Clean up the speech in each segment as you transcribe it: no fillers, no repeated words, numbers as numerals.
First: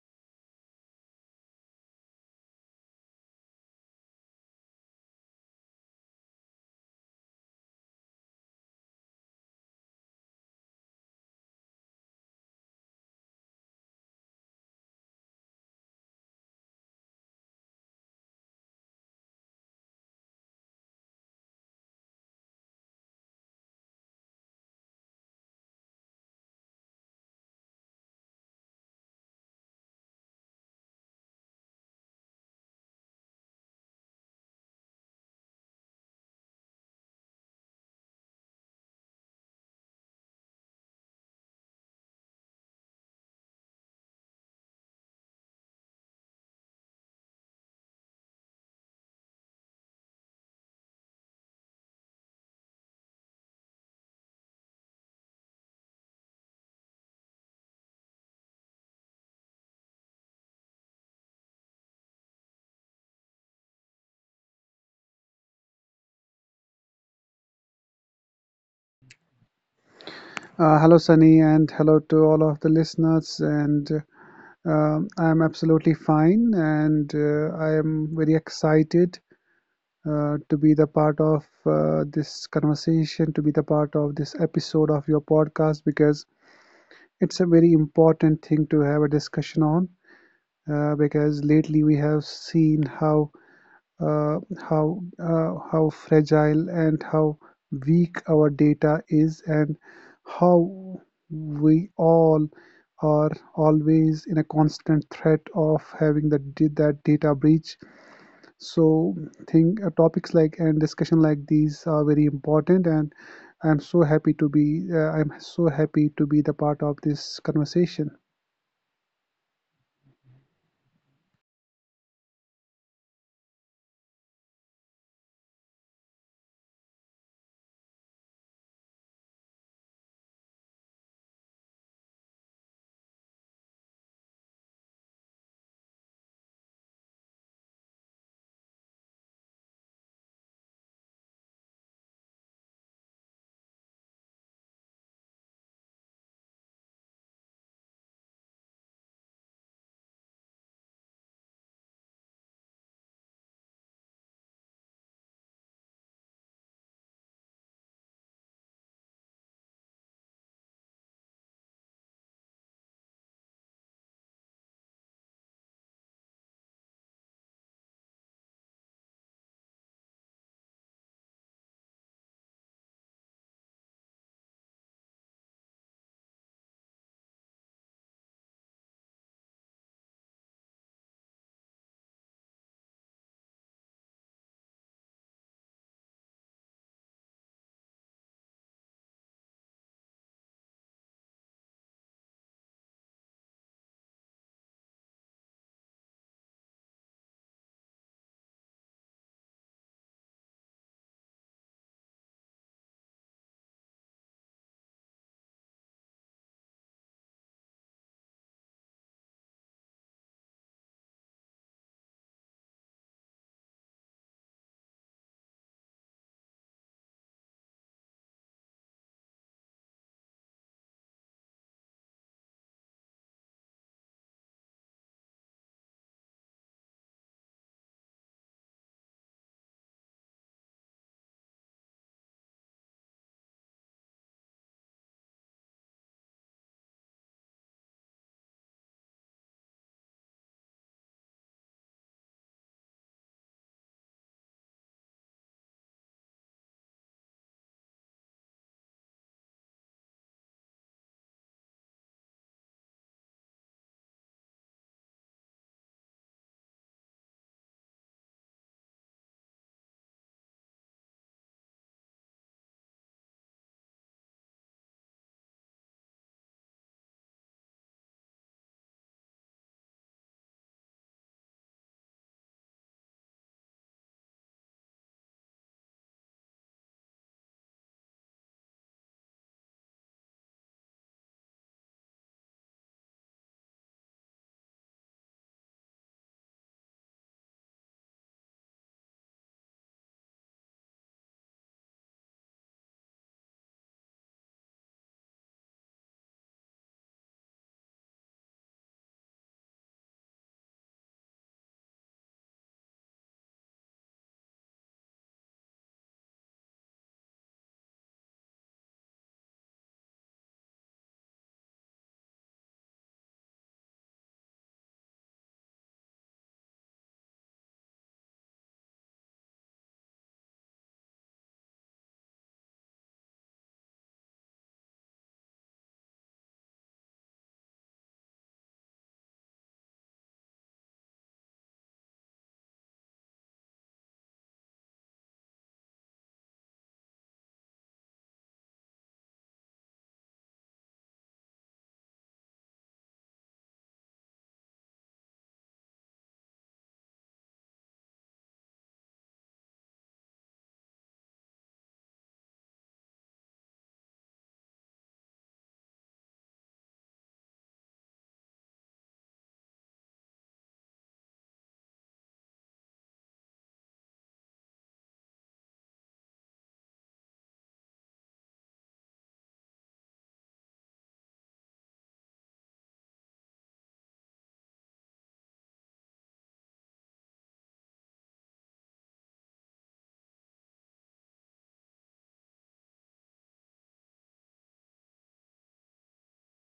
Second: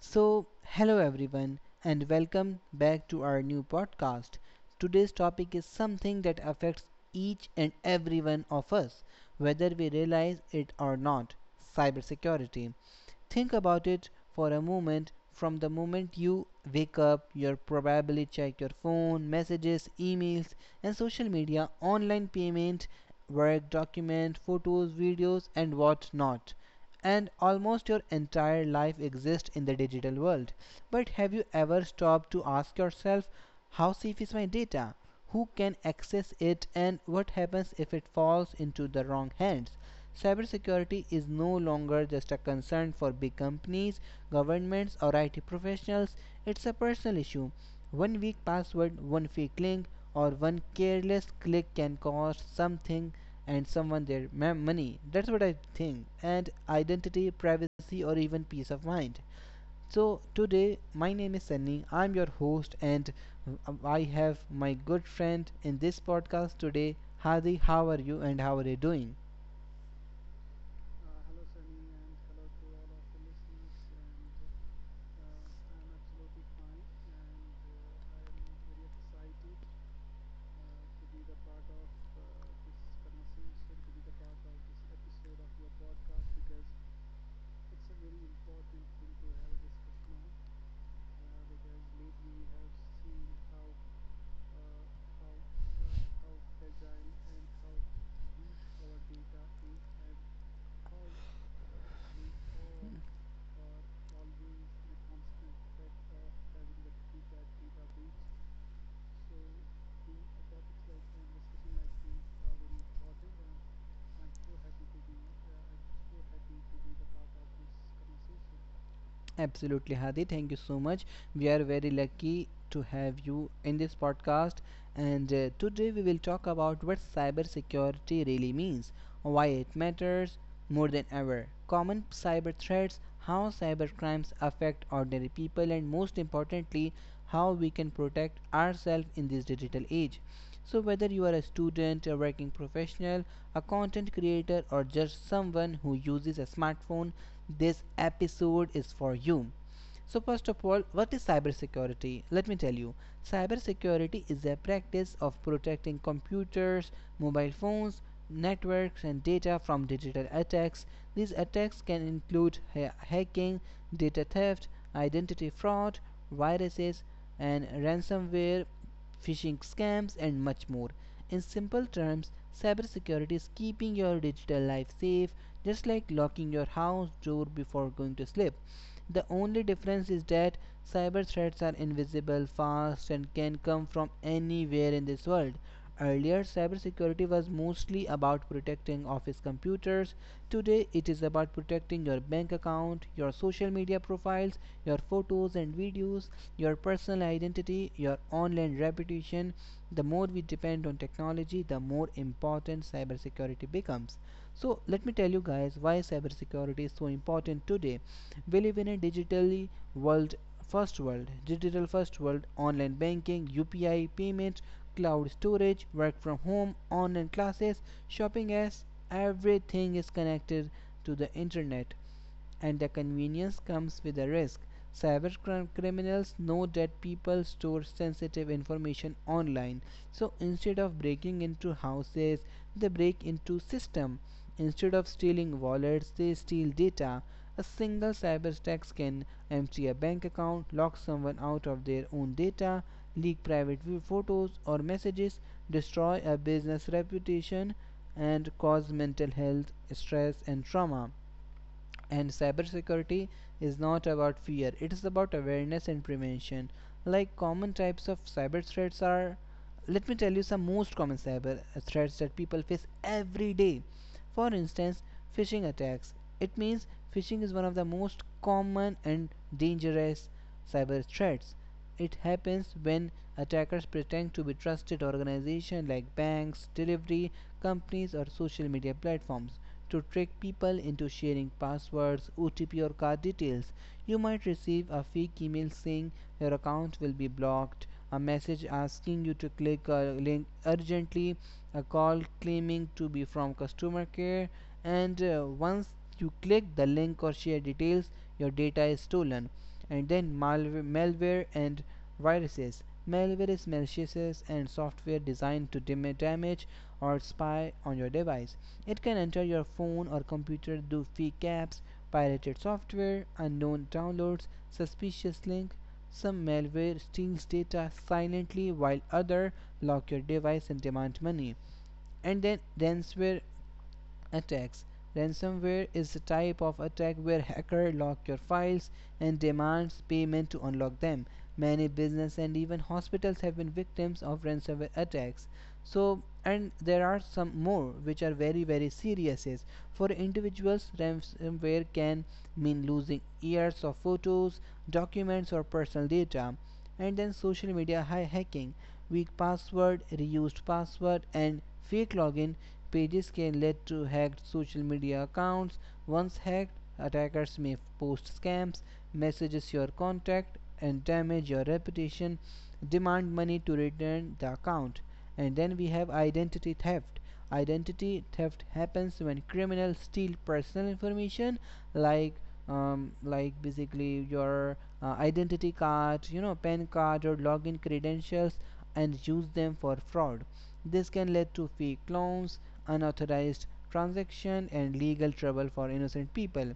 So, hello everyone, and welcome back to our new podcast. Today's topic is something that affects each and every one of us, whether we realize it or not, cybersecurity. Think about it for a moment. From the moment you wake up, you probably check your phone, messages, emails, and social media, online payment, work document, photos, videos, and whatnot, and almost your entire life exists in the digital world. But have you ever stopped to ask yourself, how safe is my data? Who can access it, and what happens if it falls into the wrong hands? Cybersecurity is no longer just a concern for big companies, governments, or IT professionals, it's a personal issue. One weak password, one fake link, or one careless click can cause something and someone their money. That's what I think. And identity, privacy, or even peace of mind. So, today, my name is Sunny. I'm your host, and I have my good friend in this podcast today, Hadi. How are you, and how are you doing? Hello, Sunny, and hello to all of the listeners. And I'm absolutely fine, and I am very excited to be the part of this conversation, to be the part of this episode of your podcast, because it's a very important thing to have a discussion on. Because lately we have seen uh, how fragile and how weak our data is, and how we all are always in a constant threat of having that data breach. So think topics like and discussion like these are very important, and I'm so happy to be the part of this conversation. Absolutely, Hadi. Thank you so much. We are very lucky to have you in this podcast. And today we will talk about what cybersecurity really means, why it matters more than ever, common cyber threats, how cyber crimes affect ordinary people, and most importantly, how we can protect ourselves in this digital age. So, whether you are a student, a working professional, a content creator, or just someone who uses a smartphone, this episode is for you. So first of all, what is cybersecurity? Let me tell you. Cybersecurity is a practice of protecting computers, mobile phones, networks and data from digital attacks. These attacks can include hacking, data theft, identity fraud, viruses and ransomware, phishing scams and much more. In simple terms, cybersecurity is keeping your digital life safe, just like locking your house door before going to sleep. The only difference is that cyber threats are invisible, fast, and can come from anywhere in this world. Earlier, cybersecurity was mostly about protecting office computers. Today, it is about protecting your bank account, your social media profiles, your photos and videos, your personal identity, your online reputation. The more we depend on technology, the more important cybersecurity becomes. So, let me tell you guys why cybersecurity is so important today. We live in a digitally world, first world, digital first world, online banking, UPI payments, cloud storage, work from home, online classes, shopping, as everything is connected to the internet, and the convenience comes with a risk. Cyber criminals know that people store sensitive information online, so instead of breaking into houses, they break into systems. Instead of stealing wallets, they steal data. A single cyber attack can empty a bank account, lock someone out of their own data, leak private photos or messages, destroy a business reputation, and cause mental health stress and trauma. And cybersecurity is not about fear, it is about awareness and prevention. Like, common types of cyber threats are, let me tell you some most common cyber threats that people face every day. For instance, phishing attacks. It means, phishing is one of the most common and dangerous cyber threats. It happens when attackers pretend to be trusted organizations like banks, delivery companies, or social media platforms to trick people into sharing passwords, OTP, or card details. You might receive a fake email saying your account will be blocked, a message asking you to click a link urgently, a call claiming to be from customer care, and once you click the link or share details, your data is stolen. And then malware, malware and viruses. Malware is malicious and software designed to damage or spy on your device. It can enter your phone or computer through fake apps, pirated software, unknown downloads, suspicious links. Some malware steals data silently while other lock your device and demand money. And then ransomware attacks. Ransomware is a type of attack where hackers lock your files and demands payment to unlock them. Many businesses and even hospitals have been victims of ransomware attacks. So, and there are some more which are very very serious. For individuals, ransomware can mean losing years of photos, documents, or personal data. And then social media hacking, weak password, reused password, and fake login pages can lead to hacked social media accounts. Once hacked, attackers may post scams, messages your contact, and damage your reputation, demand money to return the account. And then we have identity theft. Identity theft happens when criminals steal personal information like like basically your identity card, you know, PAN card or login credentials and use them for fraud. This can lead to fake loans, unauthorized transaction and legal trouble for innocent people.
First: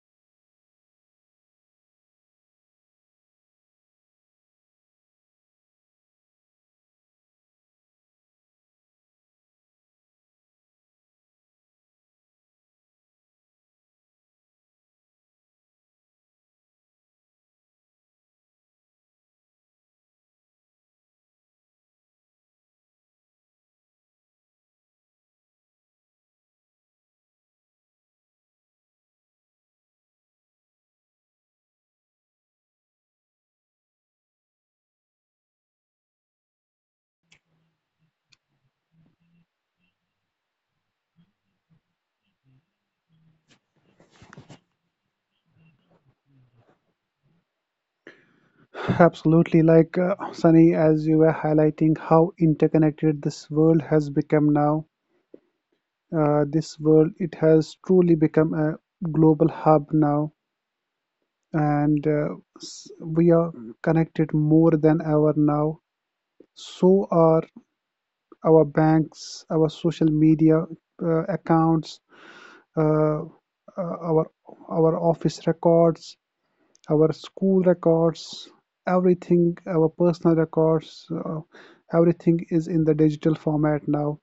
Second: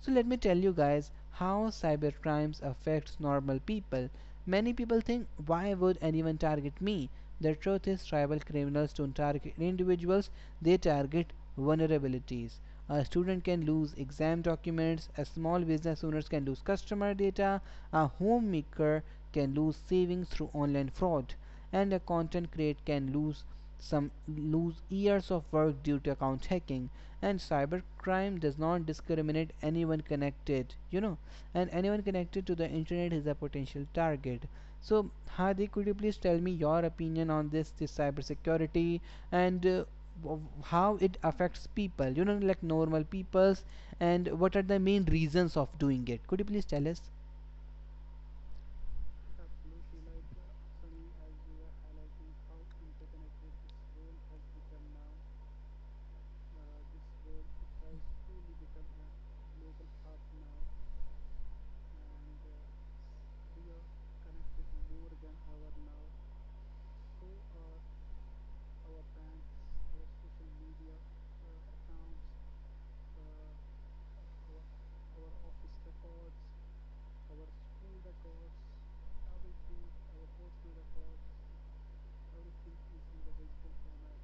So let me tell you guys how cyber crimes affects normal people. Many people think, why would anyone target me? The truth is cyber criminals don't target individuals, they target vulnerabilities. A student can lose exam documents, a small business owners can lose customer data, a homemaker can lose savings through online fraud, and a content creator can lose years of work due to account hacking. And cybercrime does not discriminate, anyone connected, you know, and anyone connected to the internet is a potential target. So, Hardik, could you please tell me your opinion on this cybersecurity, and how it affects people, you know, like normal peoples, and what are the main reasons of doing it? Could you please tell us? Absolutely, like Sunny, as you were highlighting how interconnected this world has become now. This world, it has truly become a global hub now, and we are connected more than ever now. So are our banks, our social media accounts, uh, uh, our our office records, our school records, everything, our personal records, everything is in the digital format now.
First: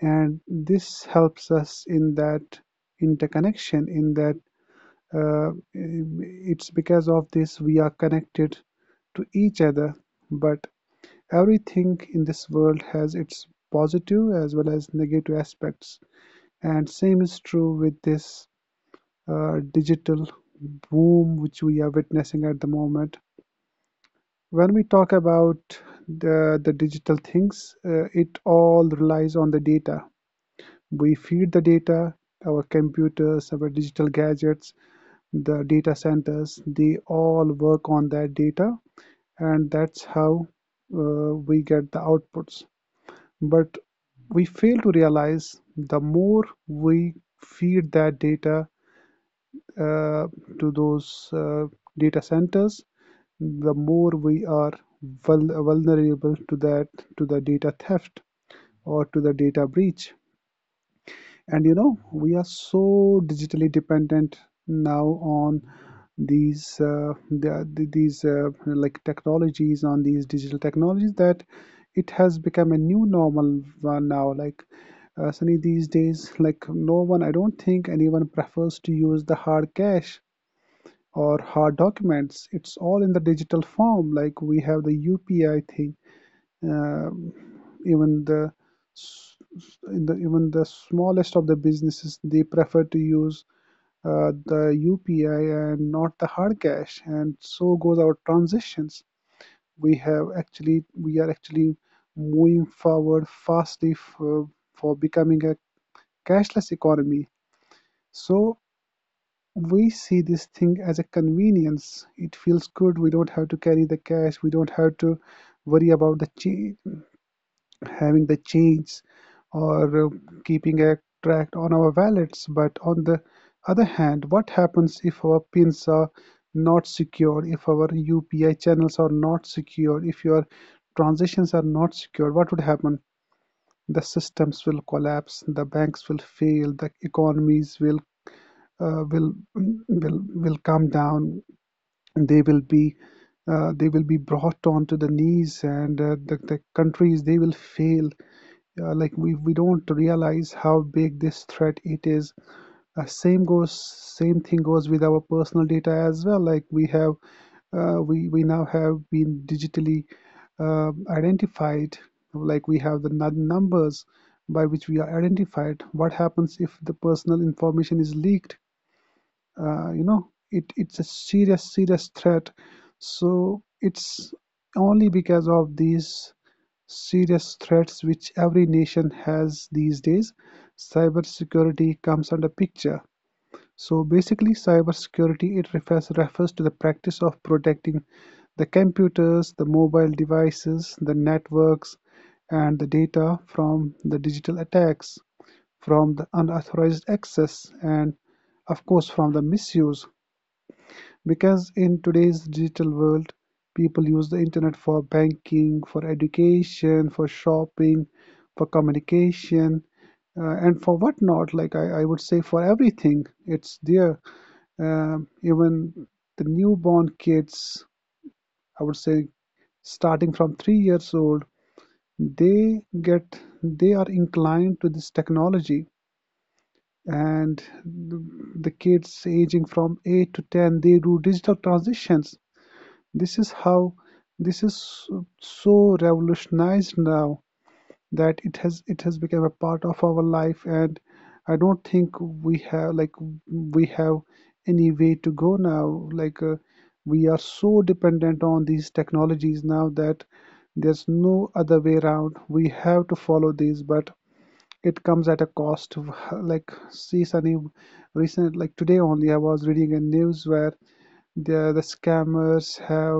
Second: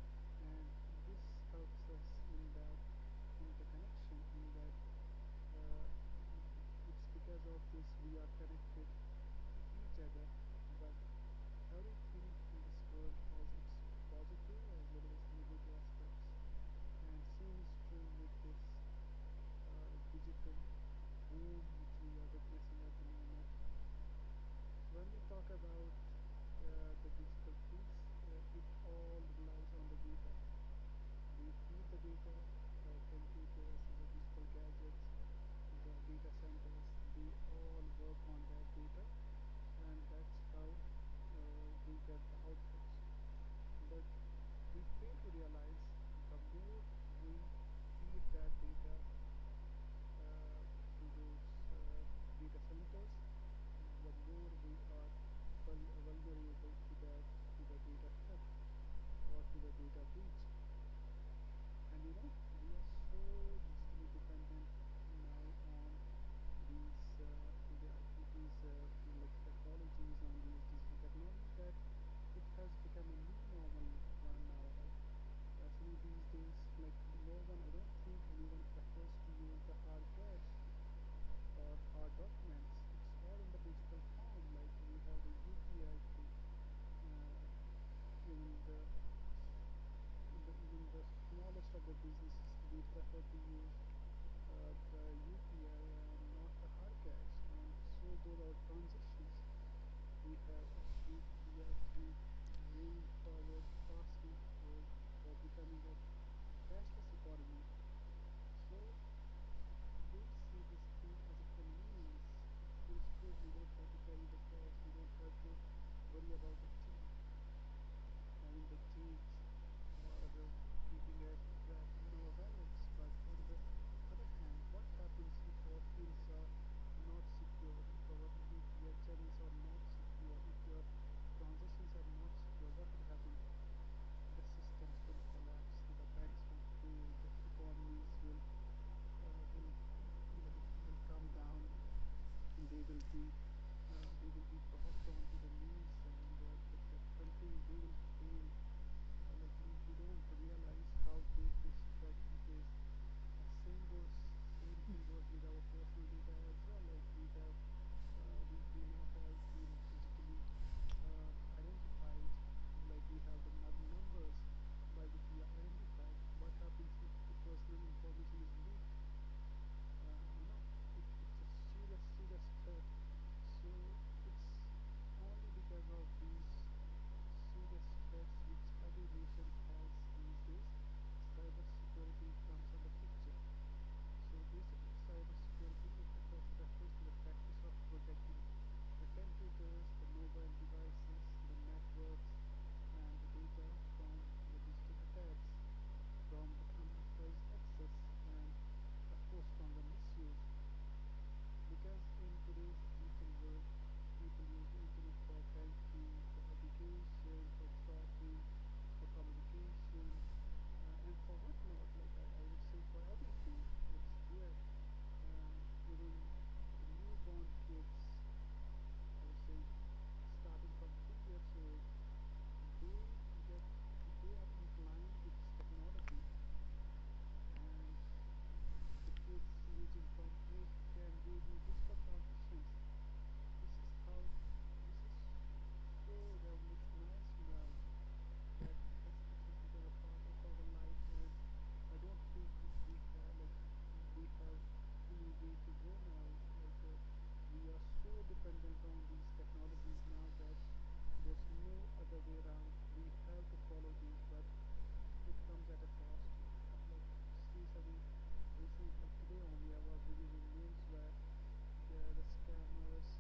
And this helps us in that interconnection, in that it's because of this we are connected to each other. But everything in this world has its positive as well as negative aspects. And same is true with this digital boom which we are witnessing at the moment. When we talk about the digital things, it all relies on the data. We feed the data, our computers, our digital gadgets, the data centers, they all work on that data, and that's how we get the outputs. But we fail to realize, the more we feed that data uh, to those data centers, the more we are vulnerable to that, to the data theft or to the data breach. And you know, we are so digitally dependent now on these the- these like technologies, on these digital technologies, that it has become a new normal one now. Like Sunny, these days, like no one, I don't think anyone prefers to use the hard cash or hard documents. It's all in the digital form. Like we have the upi thing. Um Even the in the even the smallest of the businesses, they prefer to use the upi and not the hard cash, and so goes our transitions. We have actually we are actually moving forward fastly for becoming a cashless economy. So we see this thing as a convenience. It feels good. We don't have to carry the cash. We don't have to worry about the change, having the change, or keeping a track on our wallets. But on the other hand, what happens if our pins are not secure, if our UPI channels are not secure, if your transitions are not secure? What would happen? The systems will collapse, the banks will fail, the economies will uh, will come down. They will be they will be brought onto the knees, and the countries, they will fail. Like we don't realize how big this threat it is. uh, same goes Same thing goes with our personal data as well. Like we we now have been digitally uh, identified. Like we have the numbers by which we are identified. What happens if the personal information is leaked? You know, it's a serious threat. So it's only because of these serious threats which every nation has these days, cybersecurity comes under picture. So basically, cybersecurity, it refers to the practice of protecting the computers, the mobile devices, the networks, and the data from the digital attacks, from the unauthorized access, and of course from the misuse. Because in today's digital world, people use the internet for banking, for education, for shopping, for communication, and for whatnot. Like I would say, for everything, it's there. Even the newborn kids, I would say, starting from 3 years old, they get they are inclined to this technology, and the kids aging from 8 to 10, they do digital transitions. this is how this is so so revolutionized now that it has become a part of our life. And I don't think we have we have any way to go now. Like we are so dependent on these technologies now that there's no other way around. We have to follow these, but it comes at a cost. Like see, Sunny, recent, like today only, I was reading a news where the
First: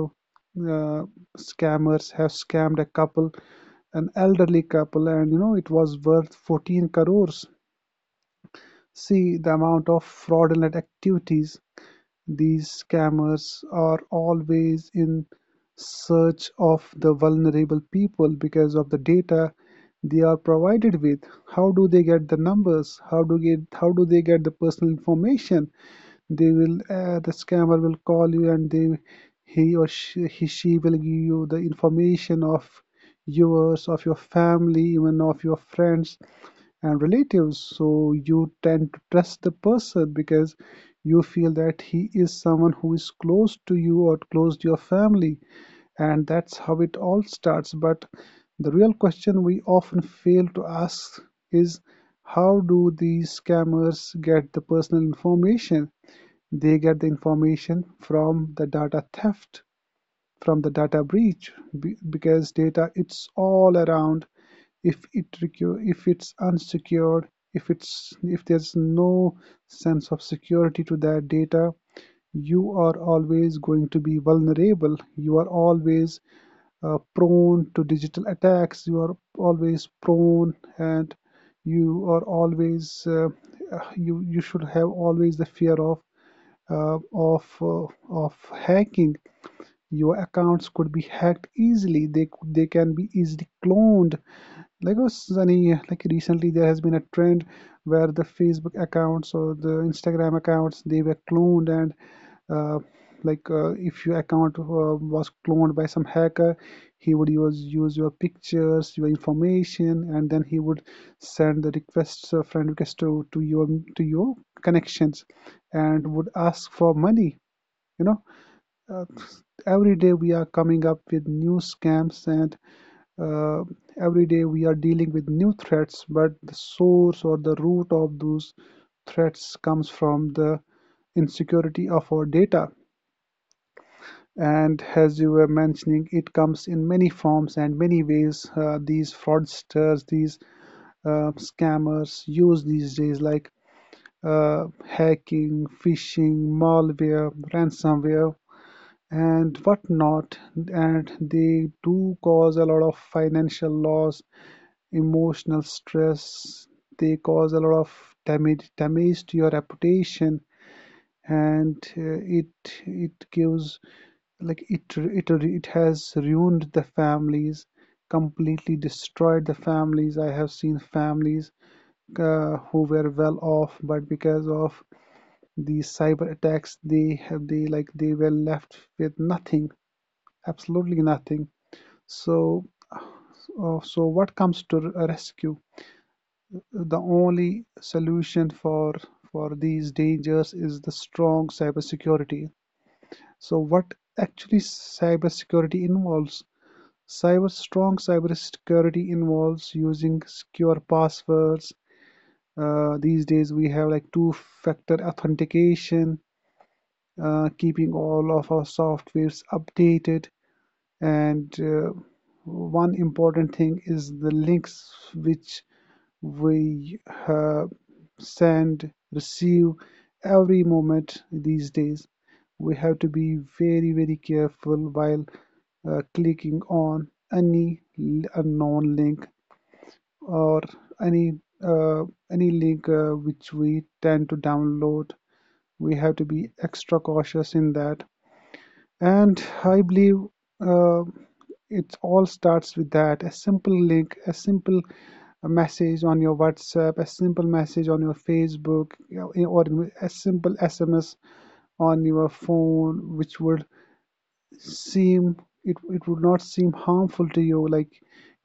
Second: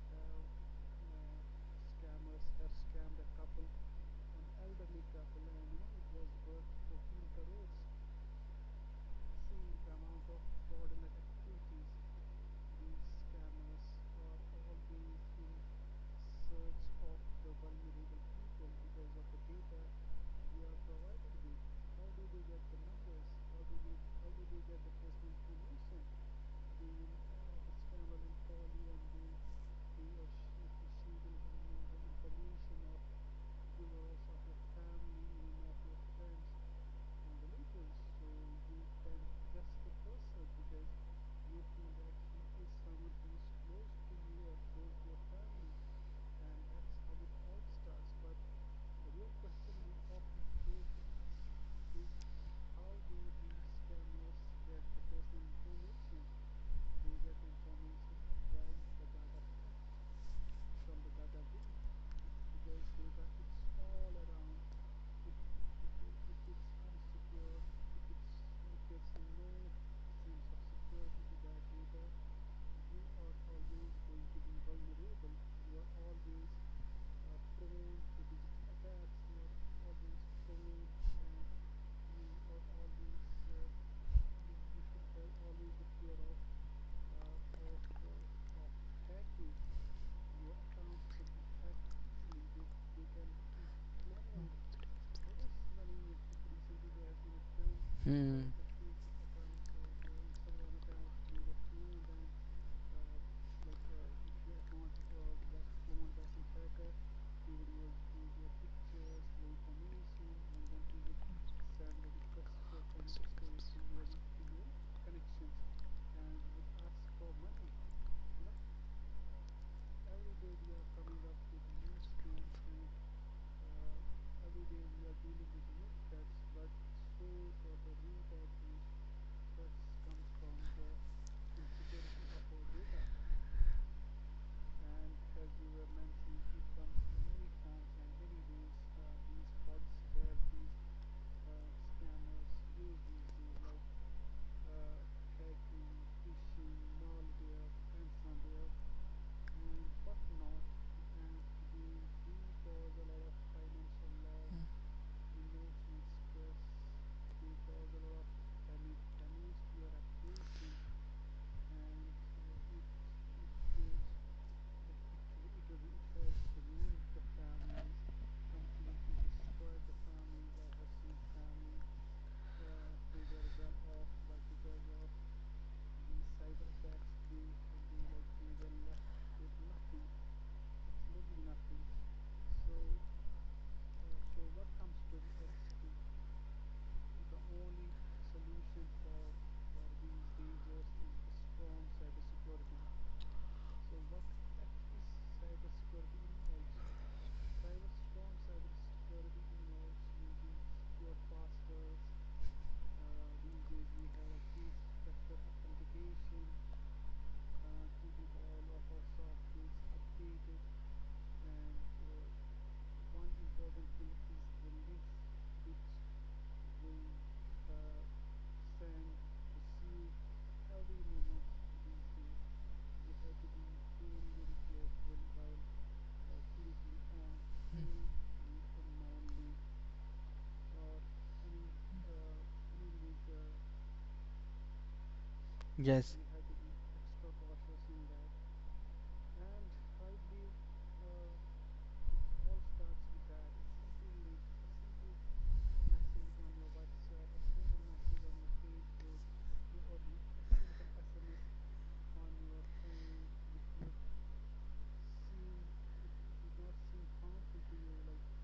uh, scammers have scammed a couple, an elderly couple, and you know, it was worth 14 crores. See the amount of fraudulent activities. These scammers are always in search of the vulnerable people because of the data they are provided with. How do they get the numbers? How do they get the personal information? They will the scammer will call you, and they he she will give you the information of yours, of your family, even of your friends and relatives. So you tend to trust the person, because you feel that he is someone who is close to you or close to your family, and that's how it all starts. But the real question we often fail to ask is, how do these scammers get the personal information? They get the information from the data theft, from the data breach. Because data, it's all around. if it if it's unsecured, if there's no sense of security to that data, you are always going to be vulnerable. You are always prone to digital attacks. You are always prone, and you are always you should have always the fear of uh, of uh, of hacking. Your accounts could be hacked easily. They can be easily cloned. Like oh, Sunny, like recently there has been a trend where the Hmm. Facebook accounts or the Instagram accounts, they were cloned. And uh, like if your account was cloned by some hacker, he would use your pictures, your information, and then he would send the requests, friend requests, to your connections, and would ask for money, you know. uh, every day we are coming up with new scams, and uh, every day we are dealing with new threats. But the source or the root of those threats comes from the insecurity of our data. And as you were mentioning, it comes in many forms and many ways. These fraudsters, these scammers use these days, like hacking, phishing, malware, ransomware, and whatnot. And they do cause a lot of financial loss, emotional stress. They cause a lot of damage to your reputation, and it it gives, like it it has ruined the families, completely destroyed the families. I have seen families who were well off, but because of these cyber attacks, they like they were left with nothing, absolutely nothing. So, so what comes to rescue? The only solution for these dangers is the strong cybersecurity. So what actually cybersecurity involves? Cyber Strong cybersecurity involves using secure passwords. These days, we have like two-factor authentication, keeping all of our softwares updated, and one important thing is the links which we uh, send receive every moment these days. We have to be very very careful while clicking on any unknown link, or any uh, any link which we tend to download. We have Yes, to be extra cautious in that, and I believe uh, it all starts with that. A simple link, a simple message on your WhatsApp, a simple message on your Facebook, or a simple SMS on your phone, which would seem, it would not seem harmful to you. Like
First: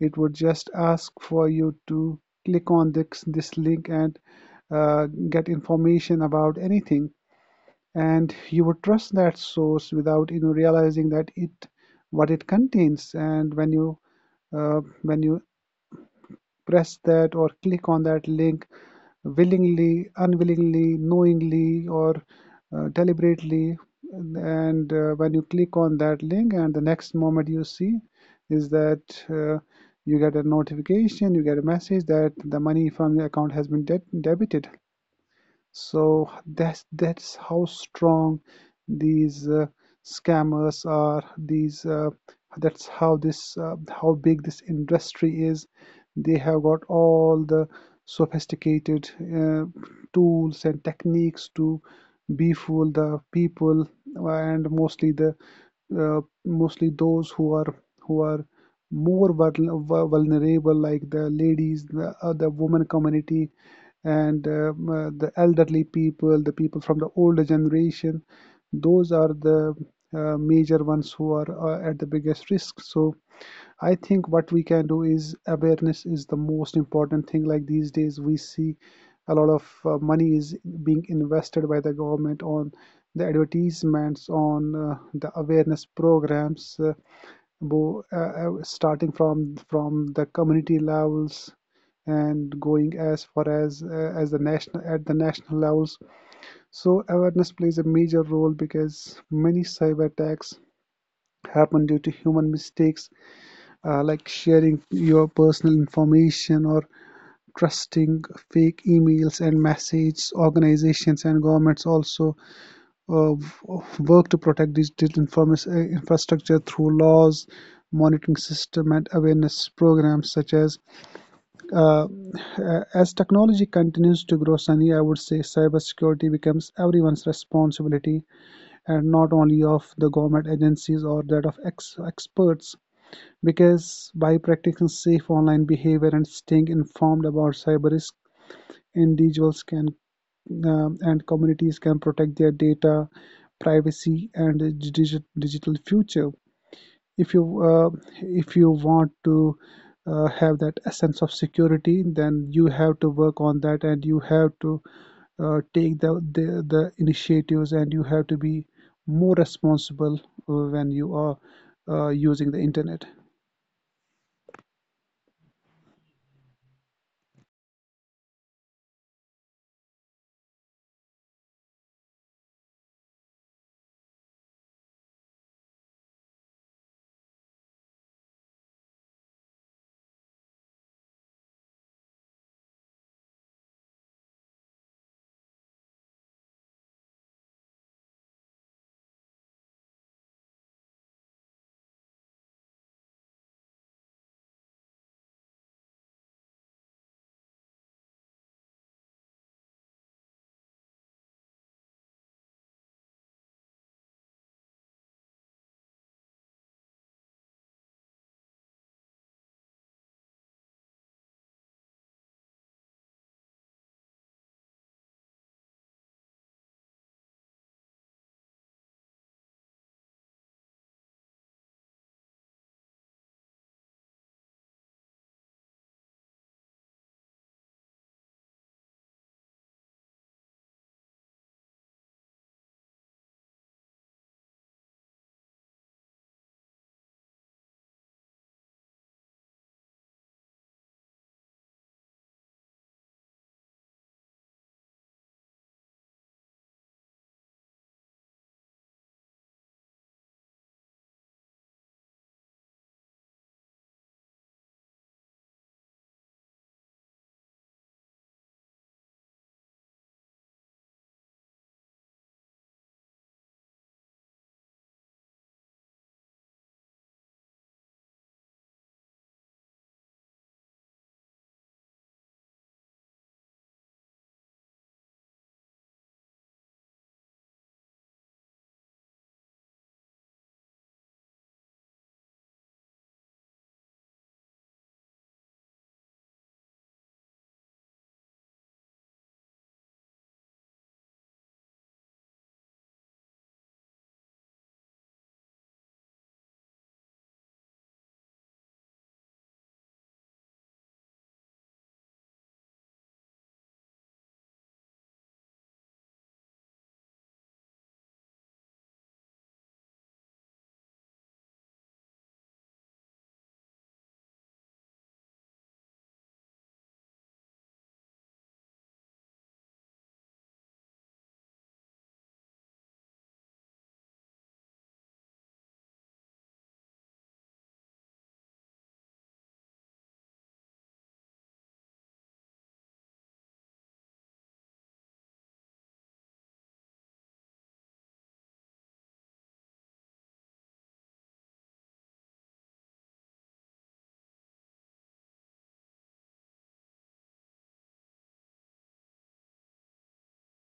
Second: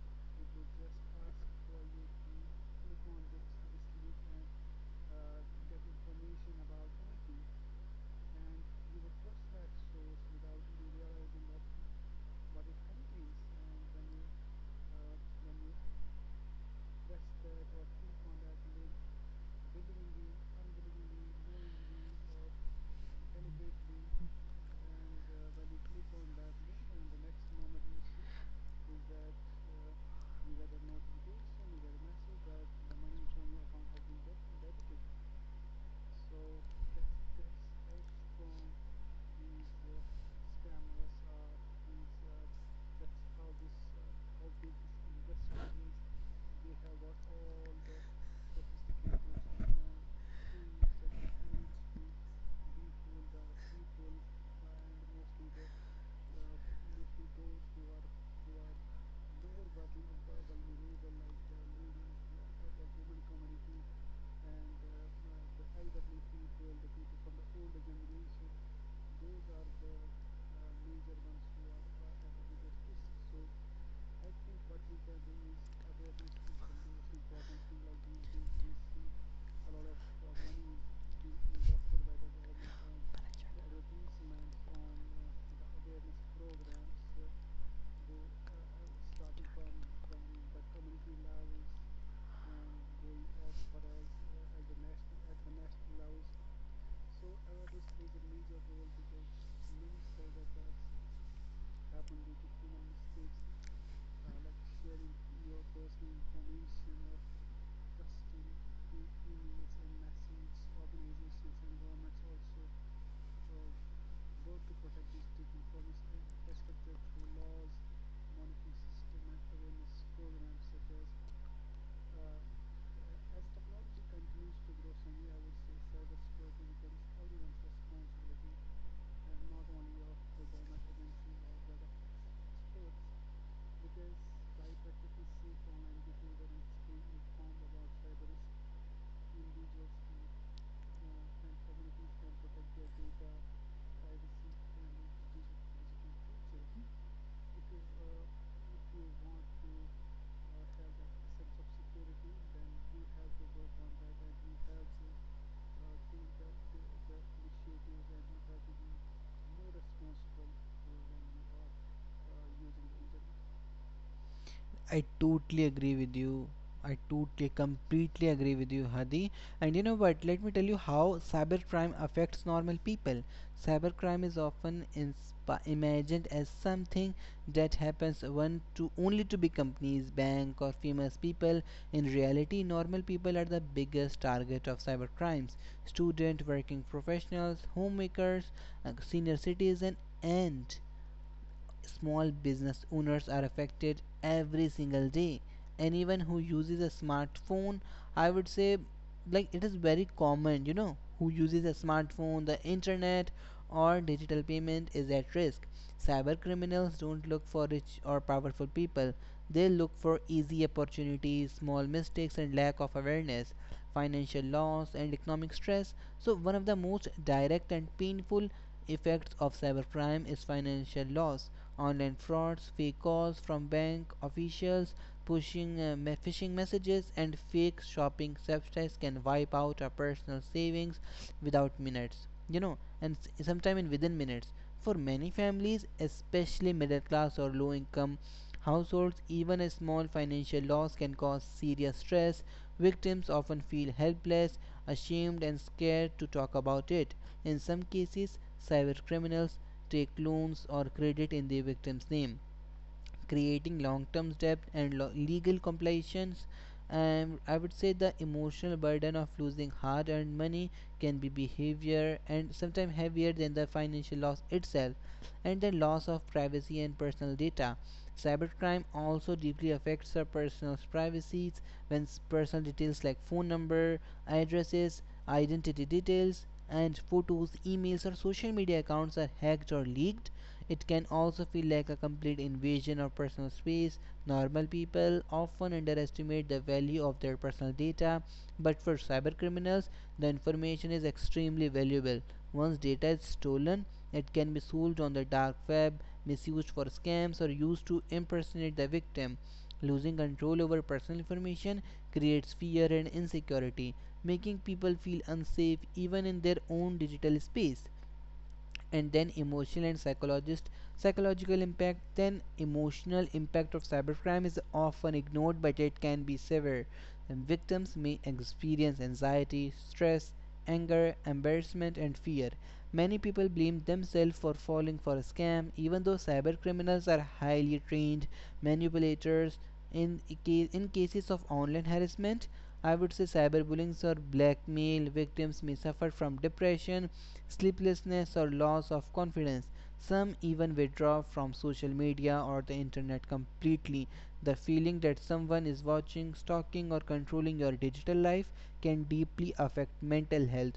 it would just ask for you to click on this link and get information about anything, and you would trust that source without, you know, realizing that it what it contains. And when you press that or click on that link, willingly, unwillingly, knowingly, or deliberately, and when you click on that link, and the next moment you see is that uh, you get a notification, you get a message that the money from your account has been debited. So that's how strong these scammers are. These That's how this how big this industry is. They have got all the sophisticated tools and techniques to befool the people, and mostly the mostly those who are more vulnerable, like the ladies, the other women community, and the elderly people, the people from the older generation. Those are the major ones who are at the biggest risk. So I think what we can do is awareness is the most important thing. Like these days, we see a lot of money is being invested by the government on the advertisements, on the awareness programs. Starting from the community levels and going as far as the national at the national levels. So awareness plays a major role because many cyber attacks happen due to human mistakes, like sharing your personal information or trusting fake emails and messages. Organizations and governments also uh, work to protect digital infrastructure through laws, monitoring system, and awareness programs such uh, as technology continues to grow. Sunny, I would say cybersecurity becomes everyone's responsibility and not only of the government agencies or that of experts. Because by practicing safe online behavior and staying informed about cyber risk, individuals can and communities can protect their data privacy and digital future. If you want to have that sense of security, then you have to work on that and you have to take the initiatives, and you have to be more responsible when you are using the internet. I totally agree with you. I totally, completely agree with you, Hadi. And you know what? Let me tell you how cybercrime affects normal people. Cybercrime is often imagined as something that happens one to only to big companies, bank, or famous people. In reality, normal people are the biggest target of cybercrimes. Student, working professionals, homemakers, senior citizens, and small business owners are affected every single day. Anyone who uses a smartphone, I would say, like it is very common, you know, who uses a smartphone, the internet, or digital payment is at risk. Cyber criminals don't look for rich or powerful people, they look for easy opportunities, small mistakes, and lack of awareness, financial loss, and economic stress. So, one of the most direct and painful effects of cybercrime is financial loss. Online frauds, fake calls from bank officials, pushing phishing messages, and fake shopping websites can wipe out our personal savings without minutes. You know, and sometimes in within minutes. For many families, especially middle class or low income households, even a small financial loss can cause serious stress. Victims often feel helpless, ashamed, and scared to talk about it. In some cases, cyber criminals take loans or credit in the victim's name, creating long term debt and legal complications. And I would say the emotional burden of losing hard earned money can be behavior and sometimes heavier than the financial loss itself, and the loss of privacy and personal data. Cybercrime also deeply affects our personal privacies when personal details like phone number, addresses, identity details, and photos, emails, or social media accounts are hacked or leaked. It can also feel like a complete invasion of personal space. Normal people often underestimate the value of their personal data, but for cybercriminals, the information is extremely valuable. Once data is stolen, it can be sold on the dark web, misused for scams, or used to impersonate the victim. Losing control over personal information creates fear and insecurity, making people feel unsafe even in their own digital space. And then emotional and psychologist psychological impact. Then emotional impact of cybercrime is often ignored, but it can be severe, and victims may experience anxiety, stress, anger, embarrassment, and fear. Many people blame themselves for falling for a scam, even though cybercriminals are highly trained manipulators. In in cases of online harassment, I would say cyberbullying or blackmail, victims may suffer from depression, sleeplessness, or loss of confidence. Some even withdraw from social media or the internet completely. The feeling that someone is watching, stalking, or controlling your digital life can deeply affect mental health,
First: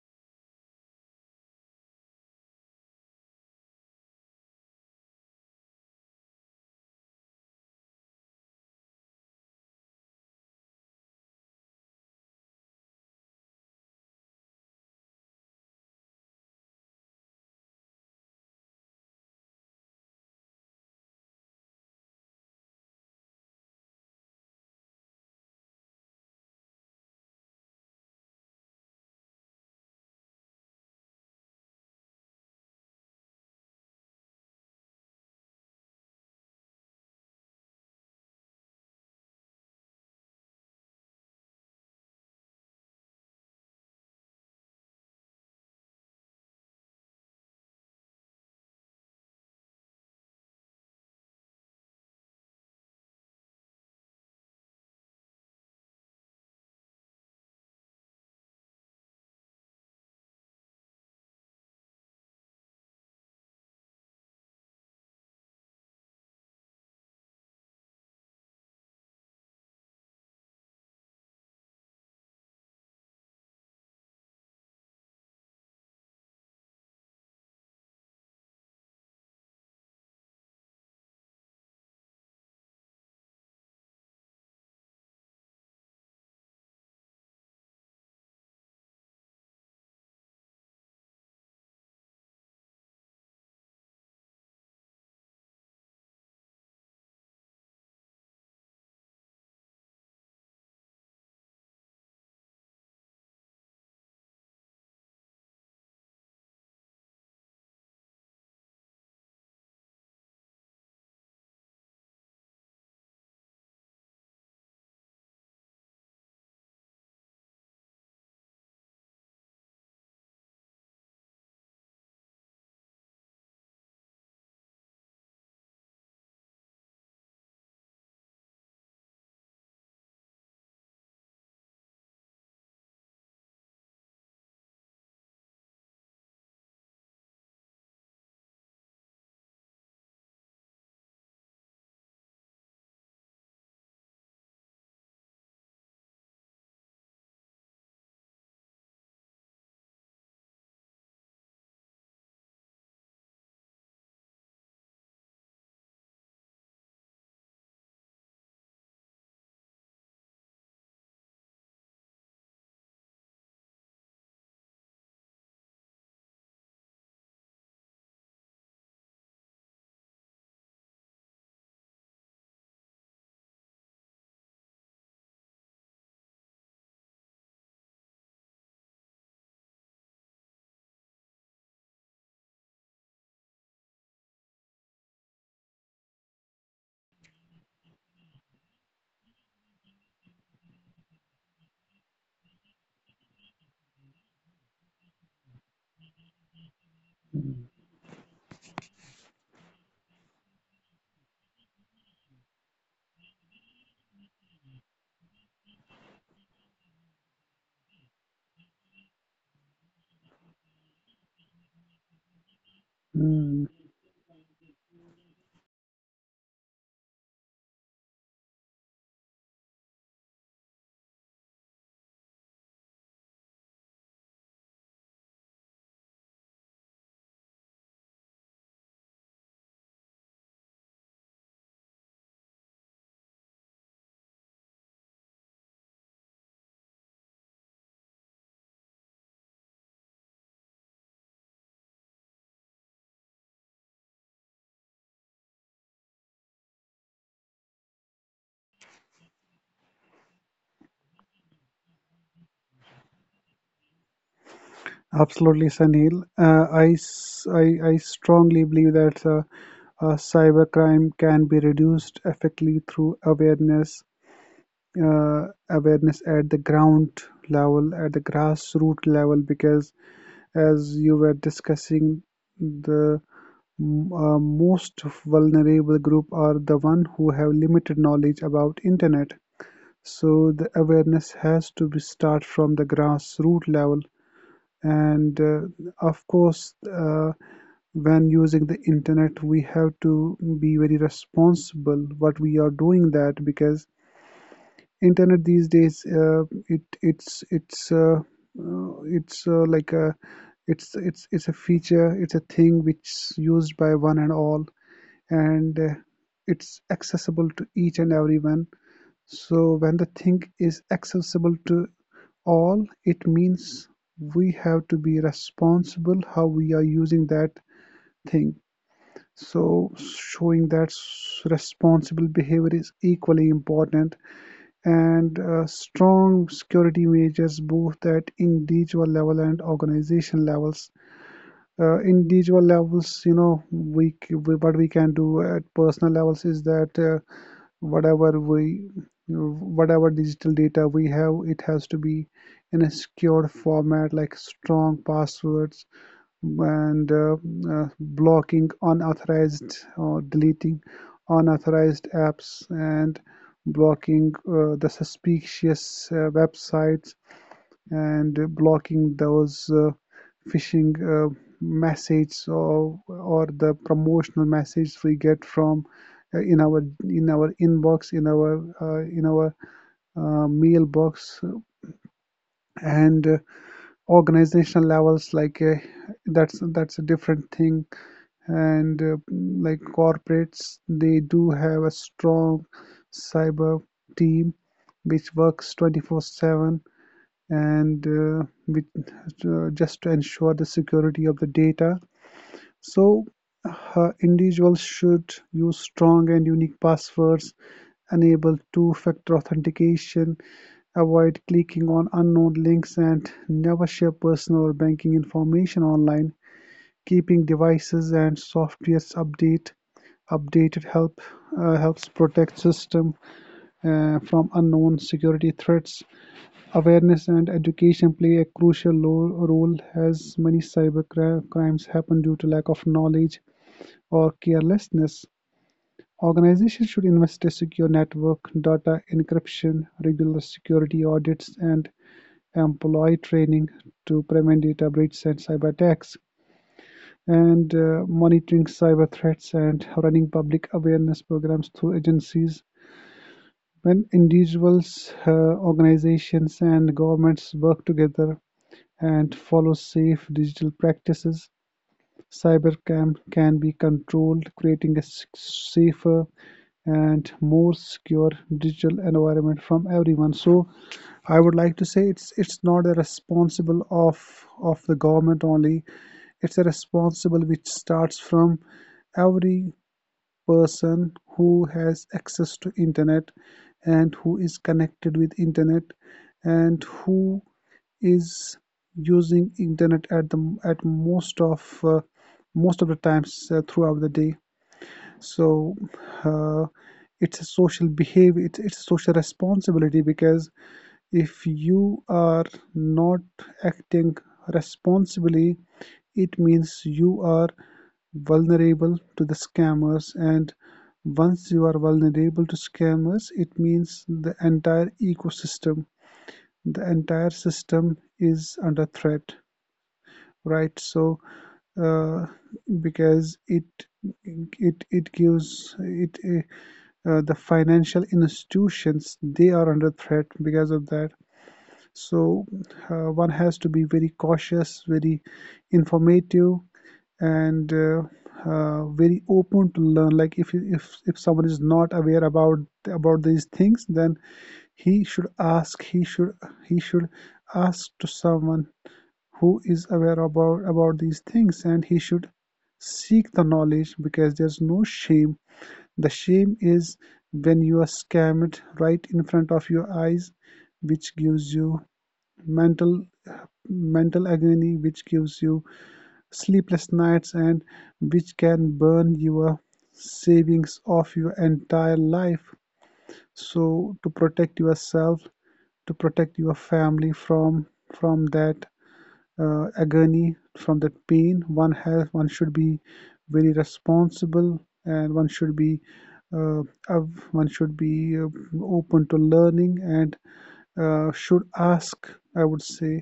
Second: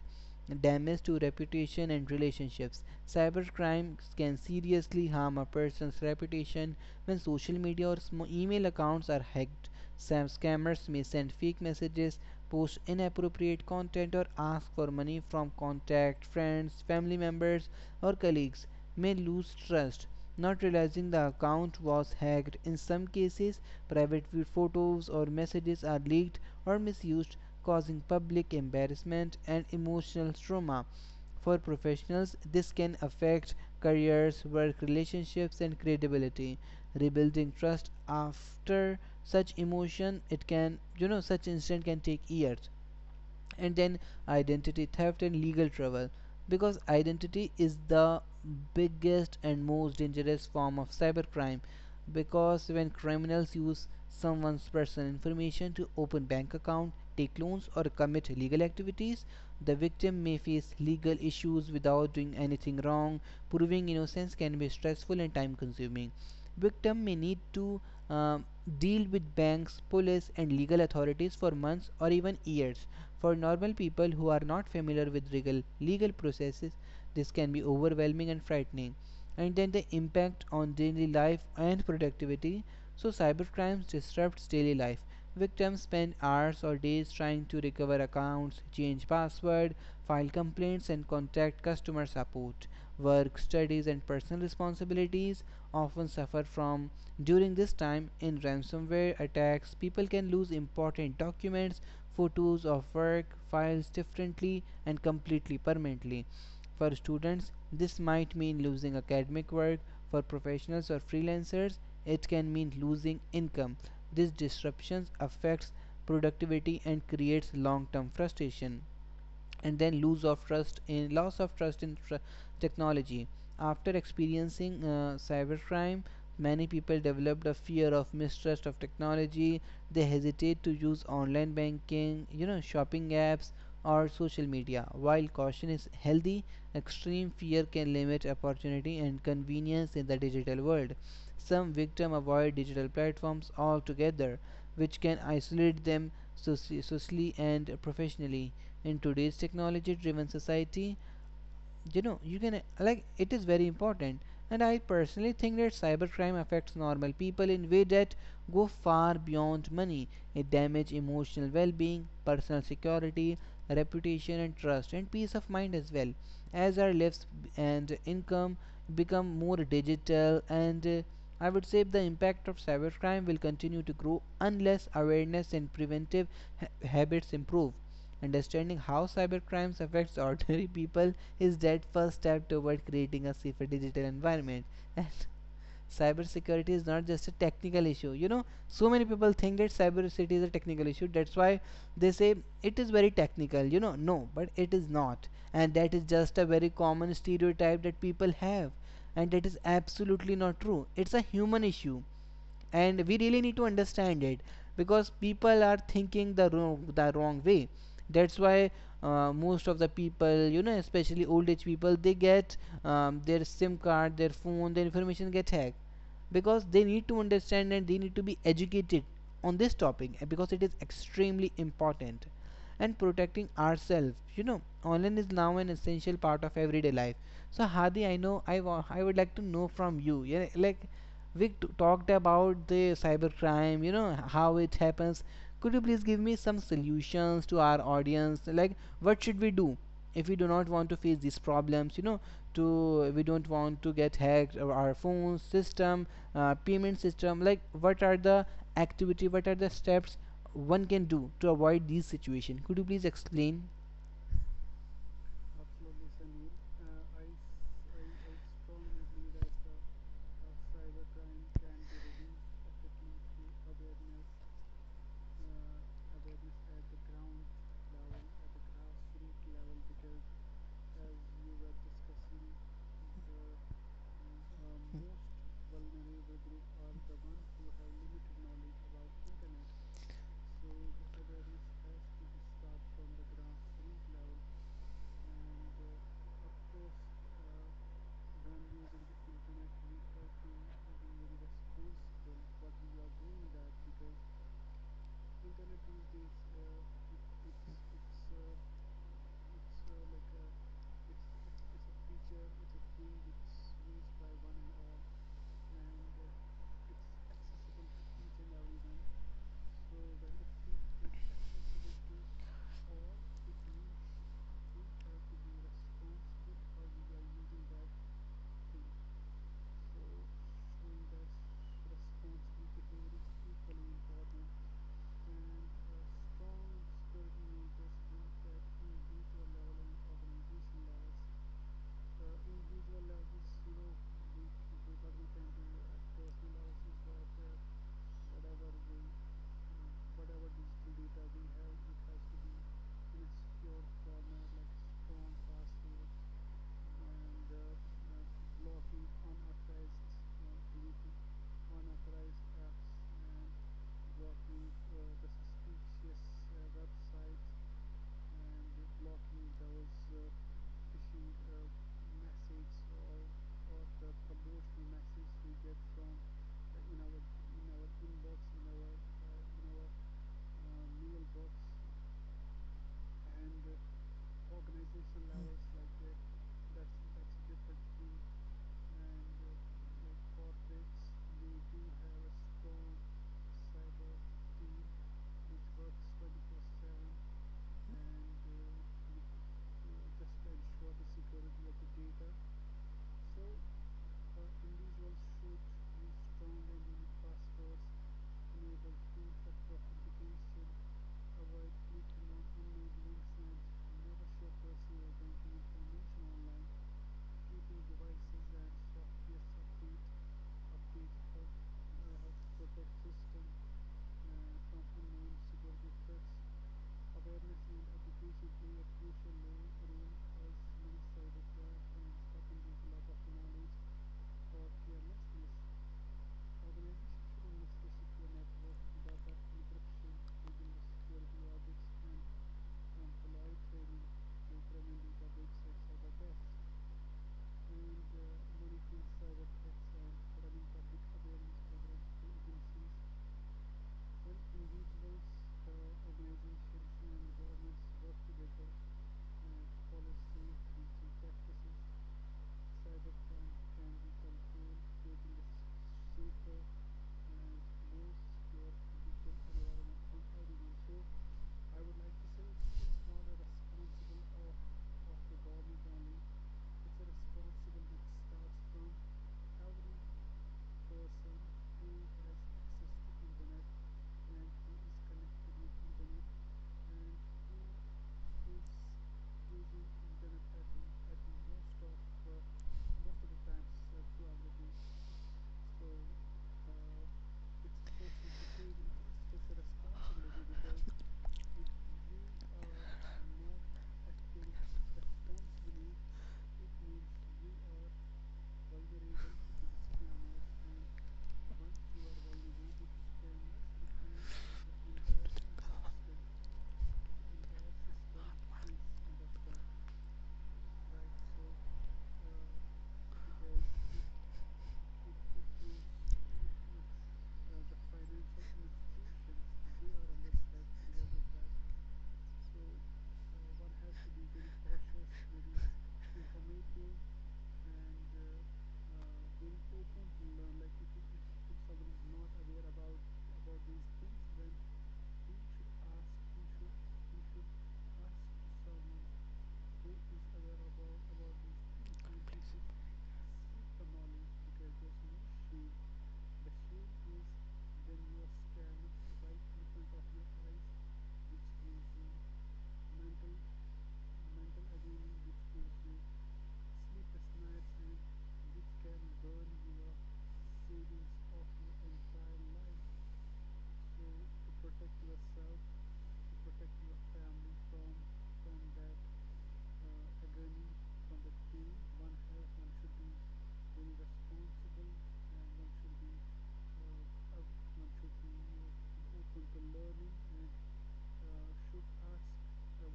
damage to reputation and relationships. Cybercrime can seriously harm a person's reputation when social media or email accounts are hacked. Some scammers may send fake messages, post inappropriate content, or ask for money from contacts, friends, family members, or colleagues may lose trust, not realizing the account was hacked. In some cases, private photos or messages are leaked or misused, causing public embarrassment and emotional trauma. For professionals, this can affect careers, work relationships, and credibility, rebuilding trust after such emotion it can you know such incident can take years. And then identity theft and legal trouble, because identity is the biggest and most dangerous form of cybercrime, because when criminals use someone's personal information to open bank account, take loans, or commit illegal activities, the victim may face legal issues without doing anything wrong. Proving innocence can be stressful and time consuming. Victim may need to um, deal with banks, police, and legal authorities for months or even years. For normal people who are not familiar with legal processes, this can be overwhelming and frightening. And then the impact on daily life and productivity. So, cybercrime disrupts daily life. Victims spend hours or days trying to recover accounts, change password, file complaints, and contact customer support. Work, studies, and personal responsibilities often suffer from. During this time, in ransomware attacks, people can lose important documents, photos of work files differently and completely permanently. For students, this might mean losing academic work. For professionals or freelancers, it can mean losing income. These disruptions affects productivity and creates long-term frustration. And then loss of trust in technology. After experiencing cybercrime, many people developed a fear of mistrust of technology. They hesitate to use online banking, you know, shopping apps, or social media. While caution is healthy, extreme fear can limit opportunity and convenience in the digital world. Some victims avoid digital platforms altogether, which can isolate them socially and professionally. In today's technology driven society, you know you can like it is very important. And I personally think that cybercrime affects normal people in ways that go far beyond money. It damages emotional well-being, personal security, reputation and trust, and peace of mind as well. As our lives and income become more digital, and I would say, the impact of cybercrime will continue to grow unless awareness and preventive habits improve. Understanding how cybercrime affects ordinary people is that first step toward creating a safer digital environment. And cybersecurity is not just a technical issue. You know, so many people think that cybersecurity is a technical issue. That's why they say it is very technical. You know, no, but it is not. And that is just a very common Mm. stereotype that people have. And that is absolutely not true. It's a human issue, and we really need to understand it, because people are thinking the wrong way. That's why most of the people, you know, especially old age people, they get their Mm. sim card, their phone, their information get hacked, because they need to understand and they need to be educated on this topic, because it is extremely important. And protecting ourselves, you know, online is now an essential part of everyday life. So Hadi, I would like to know from you, yeah, like, we talked about the cybercrime, you know, how it happens. Could you please give me some solutions to our audience, like what should we do if we do not want to face these problems, you know, to we don't want to get hacked, or our phone system, payment system? Like, what are the activity, what are the steps one can do to avoid these situation? Could you please explain? Absolutely, Sunil. I strongly believe that cybercrime can be reduced effectively through awareness, awareness at the ground level, at the grassroots level, because as you were discussing, the most vulnerable group are the one who have limited knowledge about internet. So the awareness has to be start from the grassroots level, and of course, when using the internet we have to be very responsible what we are doing, that because internet these days, it it's like a it's a feature, it's a thing which's used by one and all, and it's accessible to each and everyone. So when the thing is accessible to all, it means we have to be responsible how we are using that thing. So showing that responsible behavior is equally important, and strong security measures both at individual level and organization levels. Individual levels, you know, we what we can do at personal levels is that whatever we, whatever digital data we have, it has to be in a secure format like strong passwords, and blocking unauthorized or deleting unauthorized apps, and blocking the suspicious websites, and blocking those phishing messages, or the promotional messages we get from in our, in our inbox in our mailbox. And organizational levels, like, that's a different thing. And like corporates, they do have a strong cyber team which works 24/7, and just to ensure the security of the data. So individuals should use strong and unique passwords, enable two-factor authentication, avoid clicking on unknown links, and never share personal or banking information online. Keeping devices and softwares update updated helps protect system from unknown security threats. Awareness and education play a crucial role as many cybercrimes happen due to lack of knowledge or carelessness. Organizations should invest in secure network, data encryption, regular security audits, and employee training to prevent data breaches and cyber attacks, and monitoring cyber threats and running public awareness programs through agencies. When individuals, organizations, and governments work together, and follow safe digital practices, cybercrime can be controlled, creating a safer and more secure digital environment from everyone. So I would like to say it's not a responsible of the government only. It's a responsible which starts from every person who has access to internet, and who is connected with internet, and who is using internet at the at most of the times throughout the day. So uh, it's a social behavior, it's a social responsibility, because if you are not acting responsibly, it means you are vulnerable to the scammers. And once you are vulnerable to scammers, it means the entire ecosystem, the entire system is under threat, right? So, uh, because it gives it the financial institutions, they are under threat because of that. So one has to be very cautious, very informative, and very open to learn. Like, if someone is not aware about these things, then he should ask, he should, he should ask to someone who is aware about these things, and he should seek the knowledge, because there's no shame. The shame is when you are scammed right in front of your eyes, which gives you mental mental agony, which gives you sleepless nights, and which can burn your savings of your entire life. So to protect yourself, to protect your family from that agony, from that pain, one should be very responsible, and one should be uh, one should be uh, open to learning, and should ask, I would say,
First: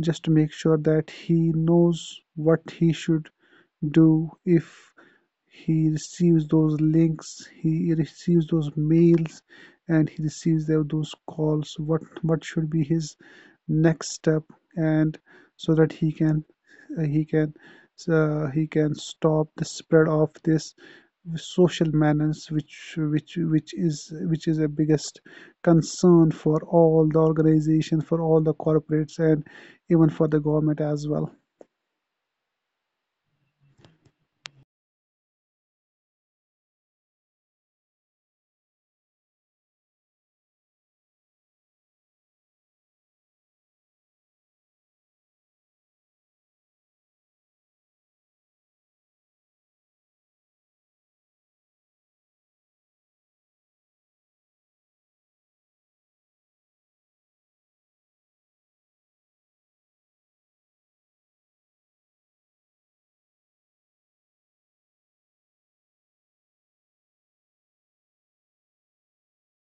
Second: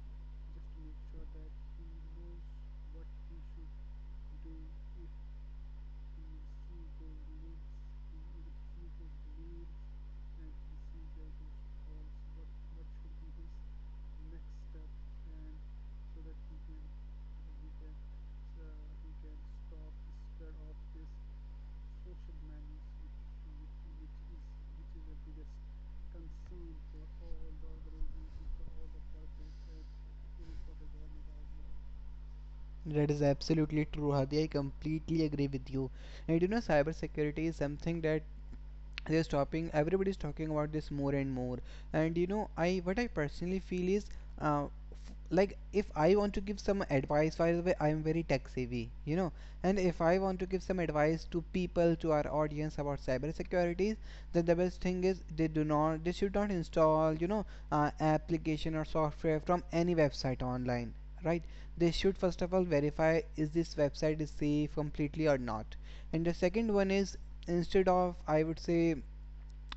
just to make sure that he knows what he should do if he receives those links, he receives those mails, and he receives those calls, what should be his next step, and so that he can uh, he can he can stop the spread of this social menace, which is a biggest concern for all the organizations, for all the corporates, and even for the government as well. That is absolutely true, Hadi. I completely agree with you. And you know, cyber security is something that they're stopping everybody's talking about this more and more. And you know I what I personally feel is uh, f- like, if I want to give some advice, by the way, I'm very tech savvy, you know. And if I want to give some advice to people, to our audience, about cyber securities, then the best thing is, they do not, they should not install, you know, application or software from any website online, right? They should first of all verify, is this website is safe completely or not? And the second one is, instead of, I would say,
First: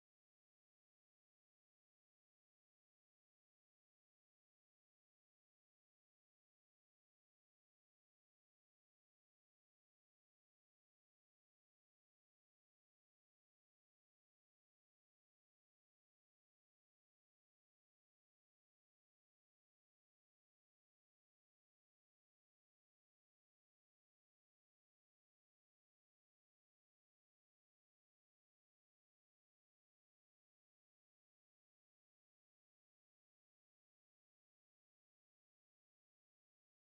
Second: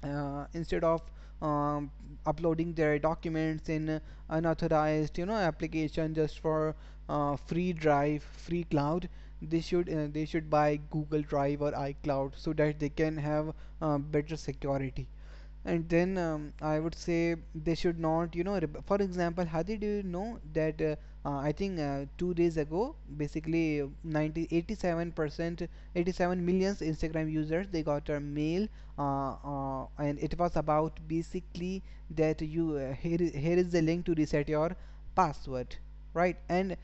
instead of um, uploading their documents in unauthorized, you know, application just for free drive, free cloud, they should, they should buy Google Drive or iCloud so that they can have better security. And then I would say they should not, you know, for example, Hadi, do you know that I think 2 days ago, basically, 90 87% 87 millions Instagram users they got a mail, and it was about basically that you here, here is the link to reset your password, right? And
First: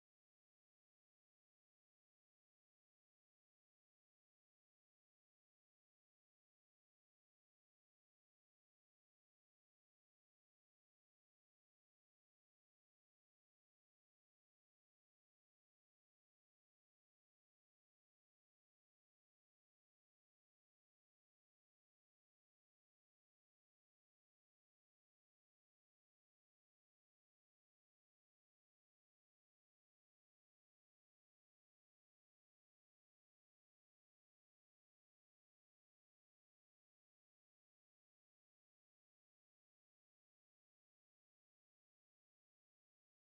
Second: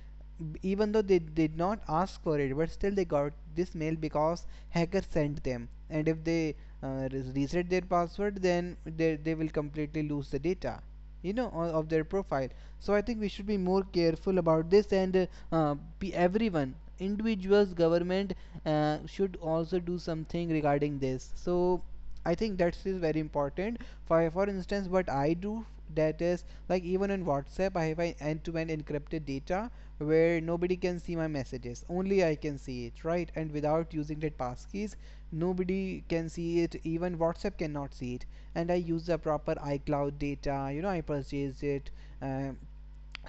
even though they did not ask for it, but still they got this mail, because hackers sent them. And if they uh, reset their password, then they will completely lose the data, you know, of their profile. So I think we should be more careful about this. And be, everyone, individuals, government, should also do something regarding this. So I think that is very important. For instance, what I do, that is, like, even in WhatsApp, I have an end-to-end encrypted data, where nobody can see my messages. Only I can see it, right? And without using that passkeys, nobody can see it. Even WhatsApp cannot see it. And I use the proper iCloud data. You know, I purchased it. Um,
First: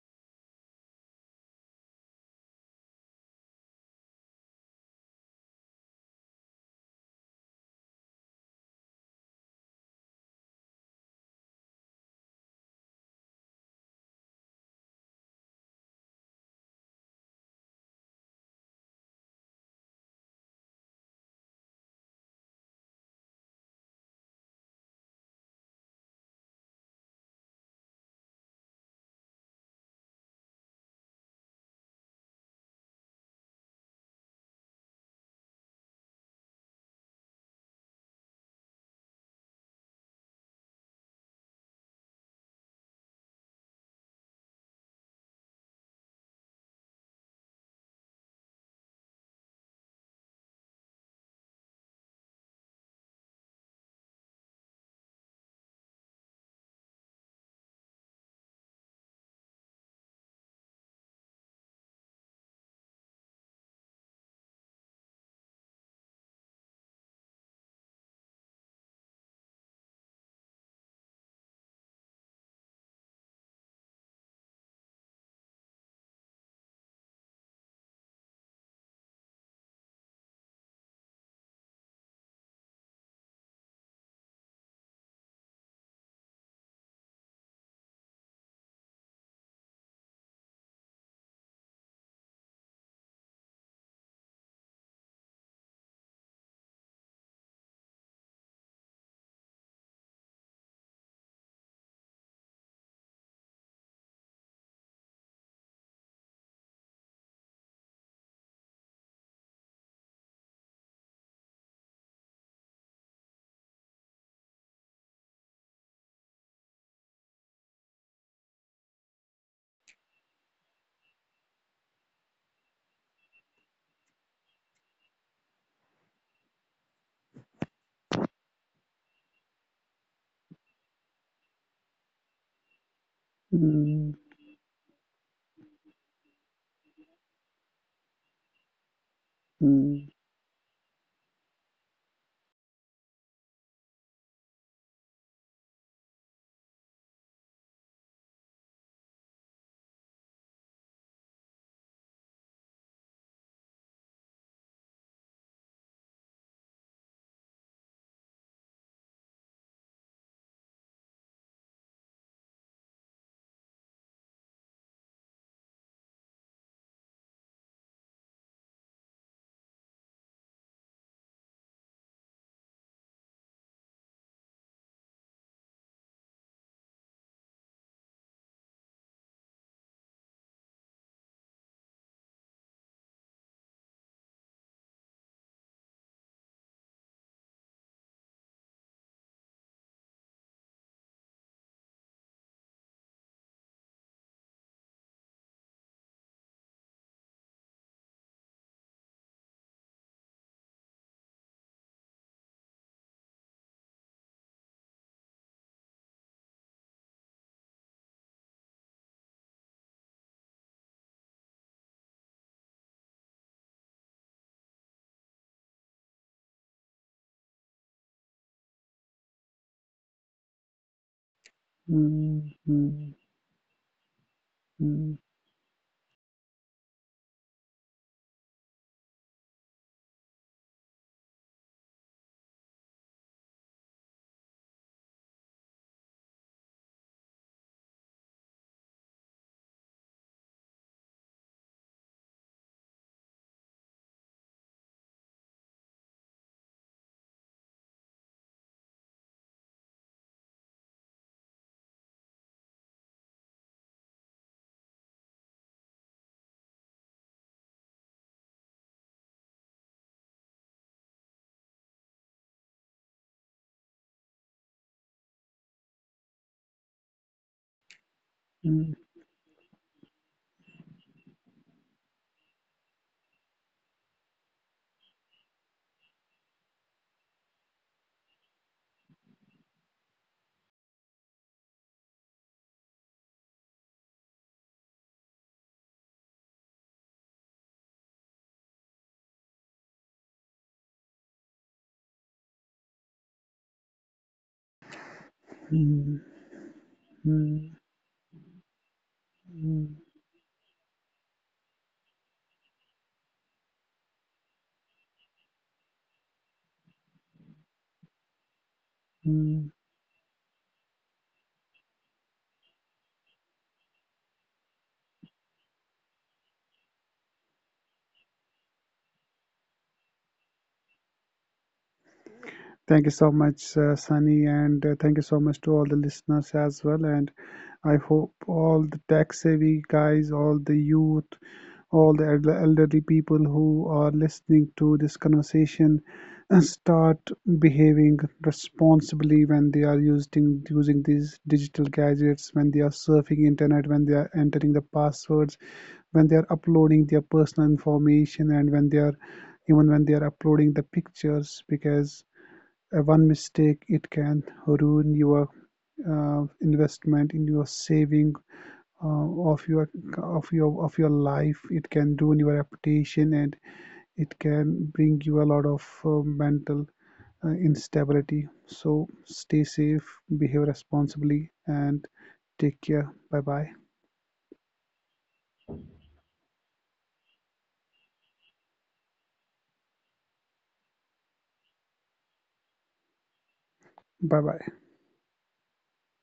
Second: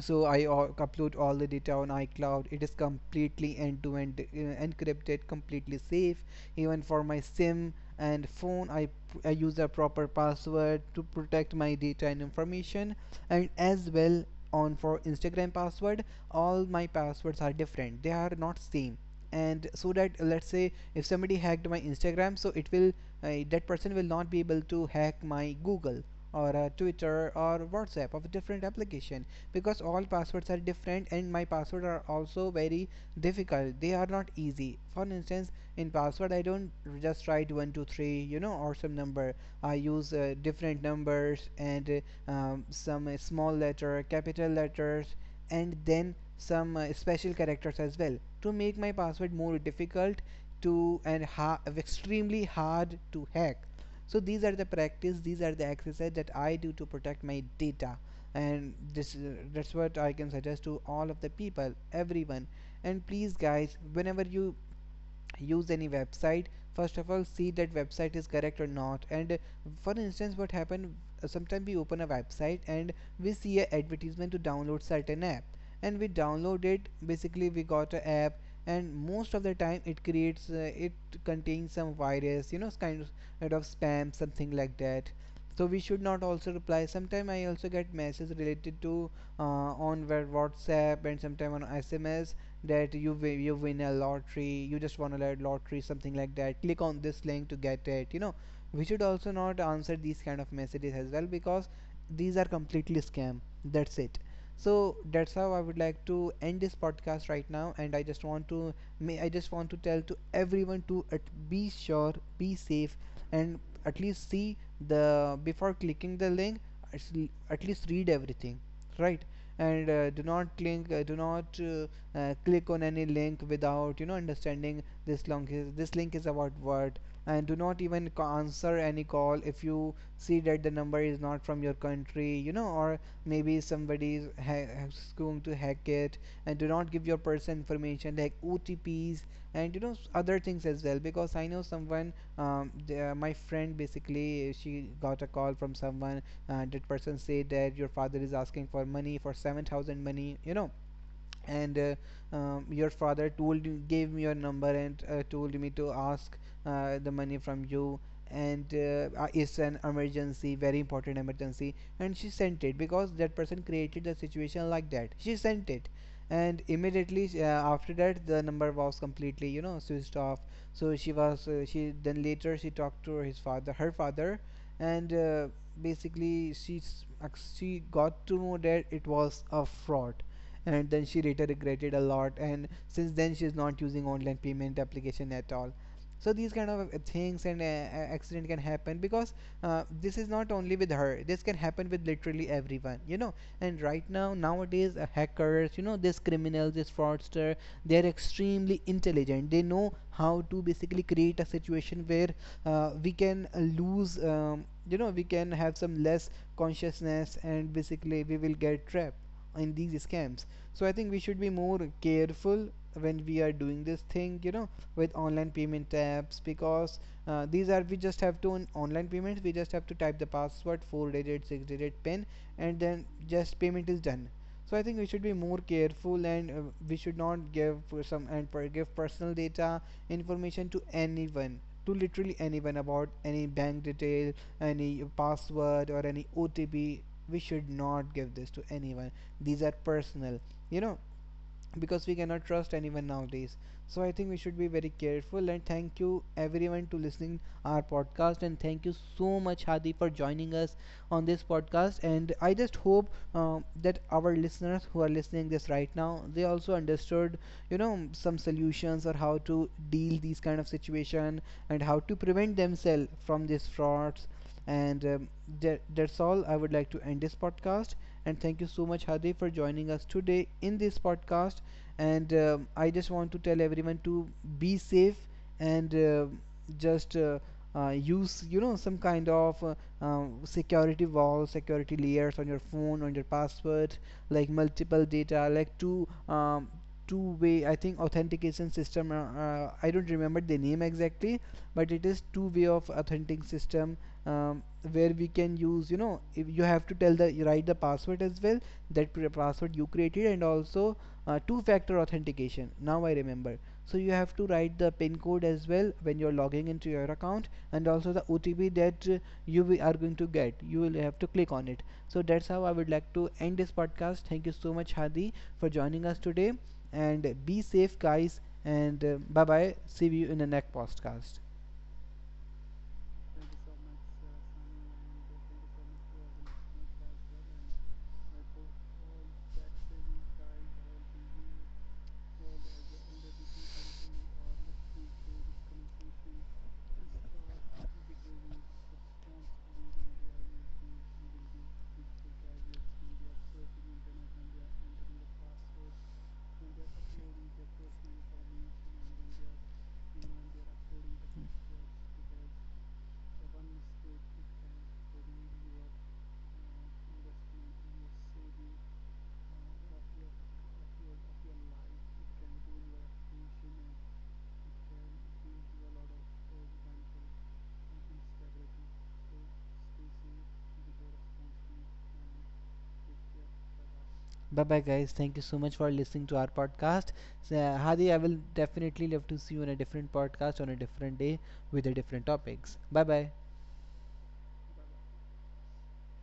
so I upload all the data on iCloud. It is completely end to end encrypted, completely safe. Even for my sim and phone, I I use a proper password to protect my data and information. And as well, on for Instagram password, all my passwords are different, they are not same. And so that, let's say if somebody hacked my Instagram, so it will, that person will not be able to hack my Google, or Twitter or WhatsApp of a different application, because all passwords are different. And my passwords are also very difficult, they are not easy. For instance, in password I don't just write 123, you know, or some number. I use different numbers, and some small letter, capital letters, and then some special characters as well, to make my password more difficult to, and extremely hard to hack. So these are the practice, these are the exercise that I do to protect my data. And this that's what I can suggest to all of the people, everyone. And please guys, whenever you use any website, first of all see that website is correct or not. And for instance, what happened? Sometimes we open a website, and we see a advertisement to download certain app, and we download it, basically we got a app. And most of the time it creates it contains some virus, you know, kind of spam, something like that. So we should not also reply. Sometimes I also get messages related to uh, on where WhatsApp, and sometimes on SMS, that you win a lottery, you just won a lottery, something like that. Click on this link to get it. You know, we should also not answer these kind of messages as well, because these are completely scam. That's it. So that's how I would like to end this podcast right now. And I just want to, may I just want to tell to everyone to, at, be sure, be safe, and at least see the, before clicking the link, at at least read everything, right? And do not click, do not, click on any link without, you know, understanding this link is, this link is about what. And do not even answer any call if you see that the number is not from your country, you know, or maybe Mm, somebody is has going to hack it. And do not give your personal information like OTPs, and you know, mm. Other things as well. Because I know someone, my friend basically, she got a call from someone, that person say that your father is asking for money for 7,000 money, you know. And your father told, gave me your number and told me to ask the money from you. And it's an emergency, very important emergency. And she sent it, because that person created the situation like that. She sent it, and immediately after that the number was completely, you know, switched off. So she was, she then later she talked to his father, her father. And basically she she got to know that it was a fraud. And then she later regretted a lot, and since then she's not using online payment application at all. So these kind of things and accident can happen, because this is not only with her, this can happen with literally everyone, you know. And right now, nowadays, hackers, you know, these criminals, this fraudster, they're extremely intelligent. They know how to basically create a situation where we can lose you know, we can have some less consciousness, and basically we will get trapped in these scams. So I think we should be more careful when we are doing this thing, you know, with online payment apps. Because these are, we just have to, on online payments we just have to type the password, four digit, six digit pin, Thank and then you just payment is done. So I think we should be more careful. And we should not give some and per, give personal data, information to anyone, to literally anyone, about any bank detail, any password, or any OTP. We should not give this to anyone. These are personal, you know, because we cannot trust anyone nowadays. So I think we should be very careful. And thank you everyone to listening our podcast. And thank you so much Hadi for joining us on this podcast. And I just hope that our listeners who are listening this right now, they also understood, you know, some solutions or how to deal these kind of situation, and how to prevent themselves from these frauds. And that's all, I would like to end this podcast. And thank you so much Hadi for joining us today in this podcast. And um, I just want to tell everyone to be safe. And just, use, you know, some kind of security wall, security layers on your phone, on your password, like multiple data, like two, two way, I think, authentication system. I don't remember the name exactly, but it is two way of authentic system. um, where we can use, you know, if you have to tell the, you write the password as well, that password you created, and also two factor authentication, now I remember. So you have to write the pin code as well when you're logging into your account, and also the OTP that you are going to get, you will have to click on it. So that's how I would like to end this podcast. Thank you so much Hadi for joining us today. And be safe guys, and bye bye, see you in the next podcast. so much, Sunny, and thank you so much to all the listeners as well. And I hope all the tech savvy guys, all the youth, all the elderly people who are listening to this conversation start behaving responsibly when they are using using these digital gadgets, when they are surfing internet, when they are entering the passwords, when they are uploading their personal information, and when they are, even when they are uploading the pictures, because one mistake, it can ruin your investment in your saving, of your of your of your life. It can ruin your reputation, and it can bring you a lot of mental instability. So stay safe, behave responsibly, and take care. Bye bye. Bye bye guys, thank you so much for listening to our podcast. So, Hadi, I will definitely love to see you on a different podcast on a different day, with a different topics. Bye bye. Bye bye.